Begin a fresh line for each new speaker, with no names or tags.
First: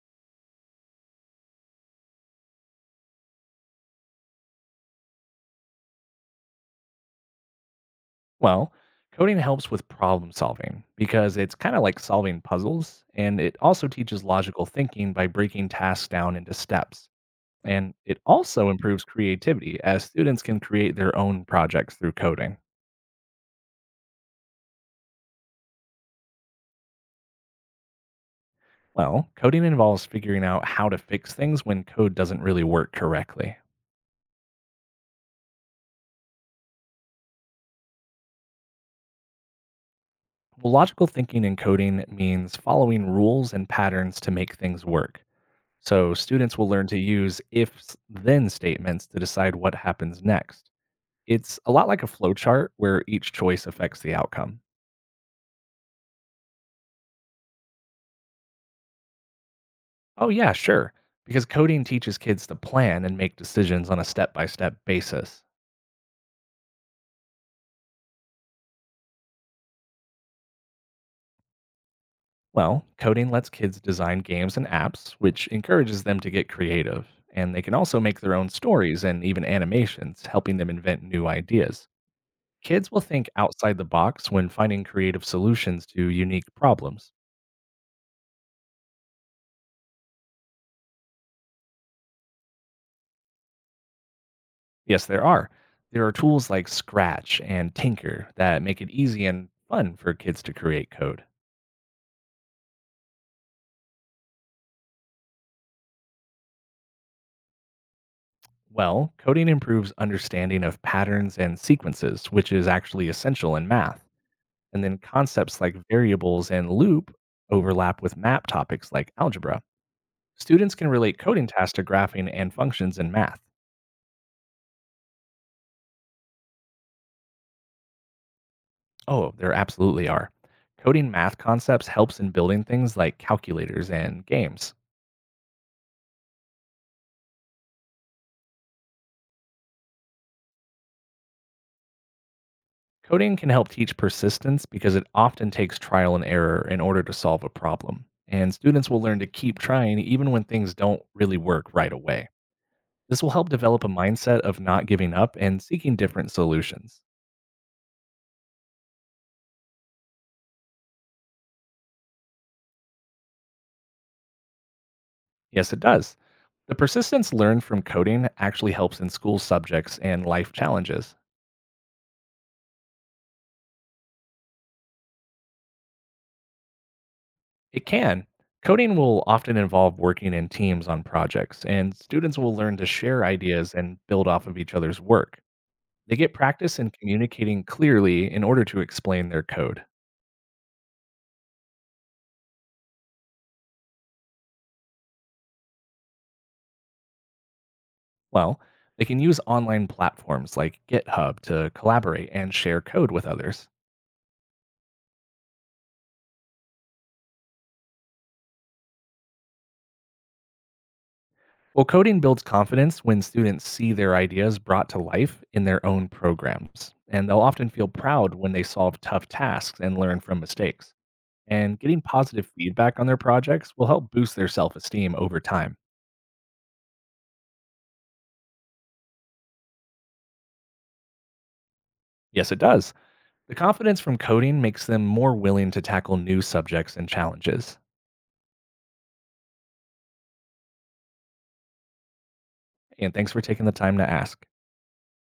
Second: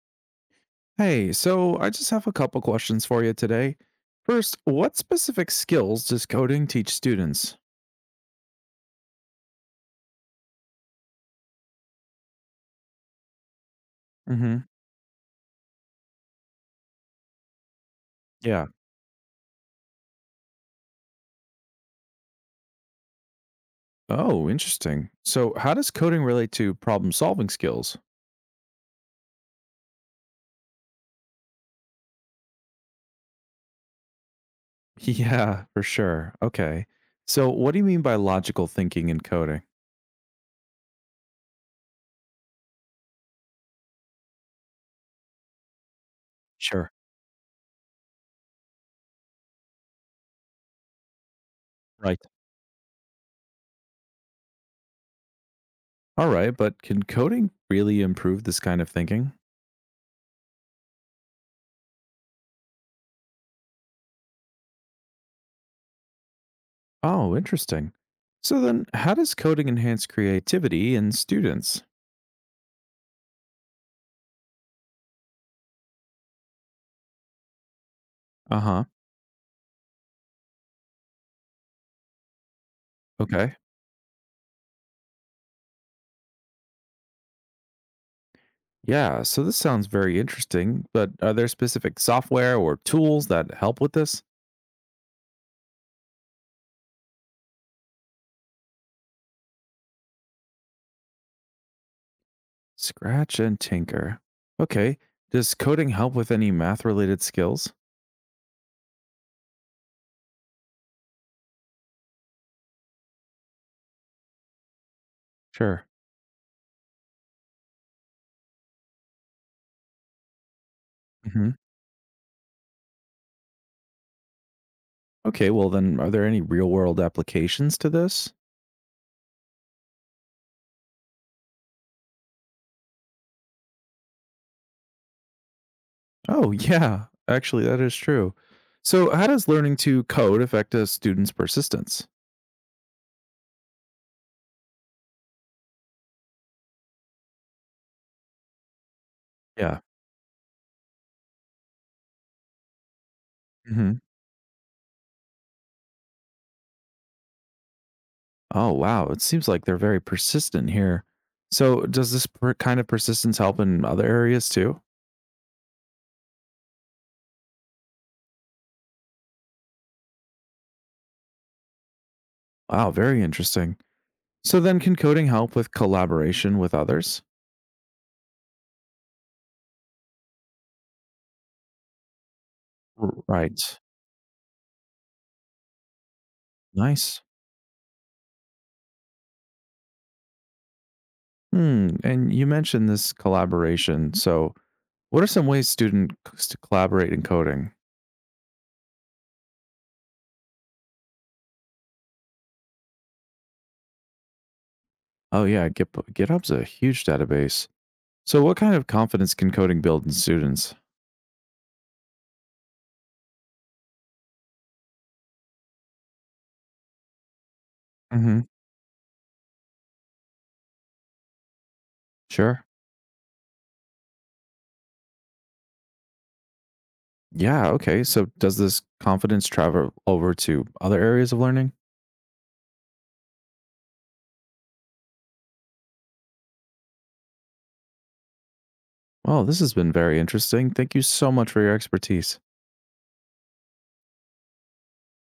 Hey, so I just have a couple questions for you today. First, what specific skills does coding teach students?
Well, coding helps with problem solving because it's kind of like solving puzzles, and it also teaches
Hmm.
logical thinking by breaking tasks down into steps. And it
Yeah.
also improves creativity as students can create their own projects through coding.
Oh, interesting. So, how does coding relate to problem solving skills?
Well, coding involves figuring out how to fix things when code doesn't really work correctly.
Yeah, for sure. Okay. So, what do you mean by logical thinking in coding?
Well, logical thinking in coding means following rules and patterns to make things work. So, students will learn
Sure.
to use if s- then statements to decide what happens next. It's a lot like a
Right.
flow chart where each choice affects the outcome.
All right, but can coding really improve this kind of thinking?
Oh, yeah, sure. Because coding teaches kids to plan and make decisions on a step by step basis.
Oh, interesting. So, then how does coding enhance creativity in students?
Well, coding lets kids design games and apps, which encourages them to get creative. And they can also make their own
Uh huh.
stories and even animations, helping them invent new ideas. Kids will think
Okay.
outside the box when finding creative solutions to unique problems.
Yeah, so this sounds very interesting, but are there specific software or tools that help with this?
Yes, there are. There are tools like Scratch and Tinker that make it easy and fun for kids to create code.
Scratch and Tinker. Okay. Does coding help with any math related skills?
Well, coding improves understanding of patterns and sequences, which is actually essential in math. And then concepts like
Sure.
variables and loop overlap with map topics like algebra. Students can relate coding
Hmm.
tasks to graphing and functions in math.
Okay, well, then are there any real world applications to this?
Oh, there absolutely are. Coding math concepts helps in building things like calculators and games.
Oh, yeah, actually, that is true. So, how does learning to code affect a student's persistence?
Coding can help teach persistence because it often takes trial and error in order to solve a problem. And students will learn to keep
Yeah.
trying even when things don't really work right away. This will help develop a
Hmm.
mindset of not giving up and seeking different solutions.
Oh, wow. It seems like they're very persistent here. So, does this kind of persistence help in other areas too?
Yes, it does. The persistence learned from coding actually helps in school subjects and life challenges.
Wow, very interesting. So then can coding help with collaboration with others?
It can. Coding will often involve working in teams on projects, and students will learn to share
Right.
ideas and build off of each other's work. They get practice in
Nice.
communicating clearly in order to explain their code.
Hmm. And you mentioned this collaboration. So what are some ways students to collaborate in coding?
Well, they can use online platforms like GitHub to collaborate and share code with others.
Oh yeah, Git, GitHub's a huge database. So what kind of confidence can coding build in students?
Well, coding builds confidence when students see their ideas brought to life in their own programs, and they'll often feel proud
Hmm.
when they solve tough tasks and learn from mistakes. And getting positive
Sure.
feedback on their projects will help boost their self esteem over time.
Yeah. Okay. So does this confidence travel over to other areas of learning?
Yes, it does. The confidence from coding makes them more willing to tackle new subjects and challenges.
Well, this has been very interesting. Thank you so much for your expertise.
And thanks for taking the time to ask.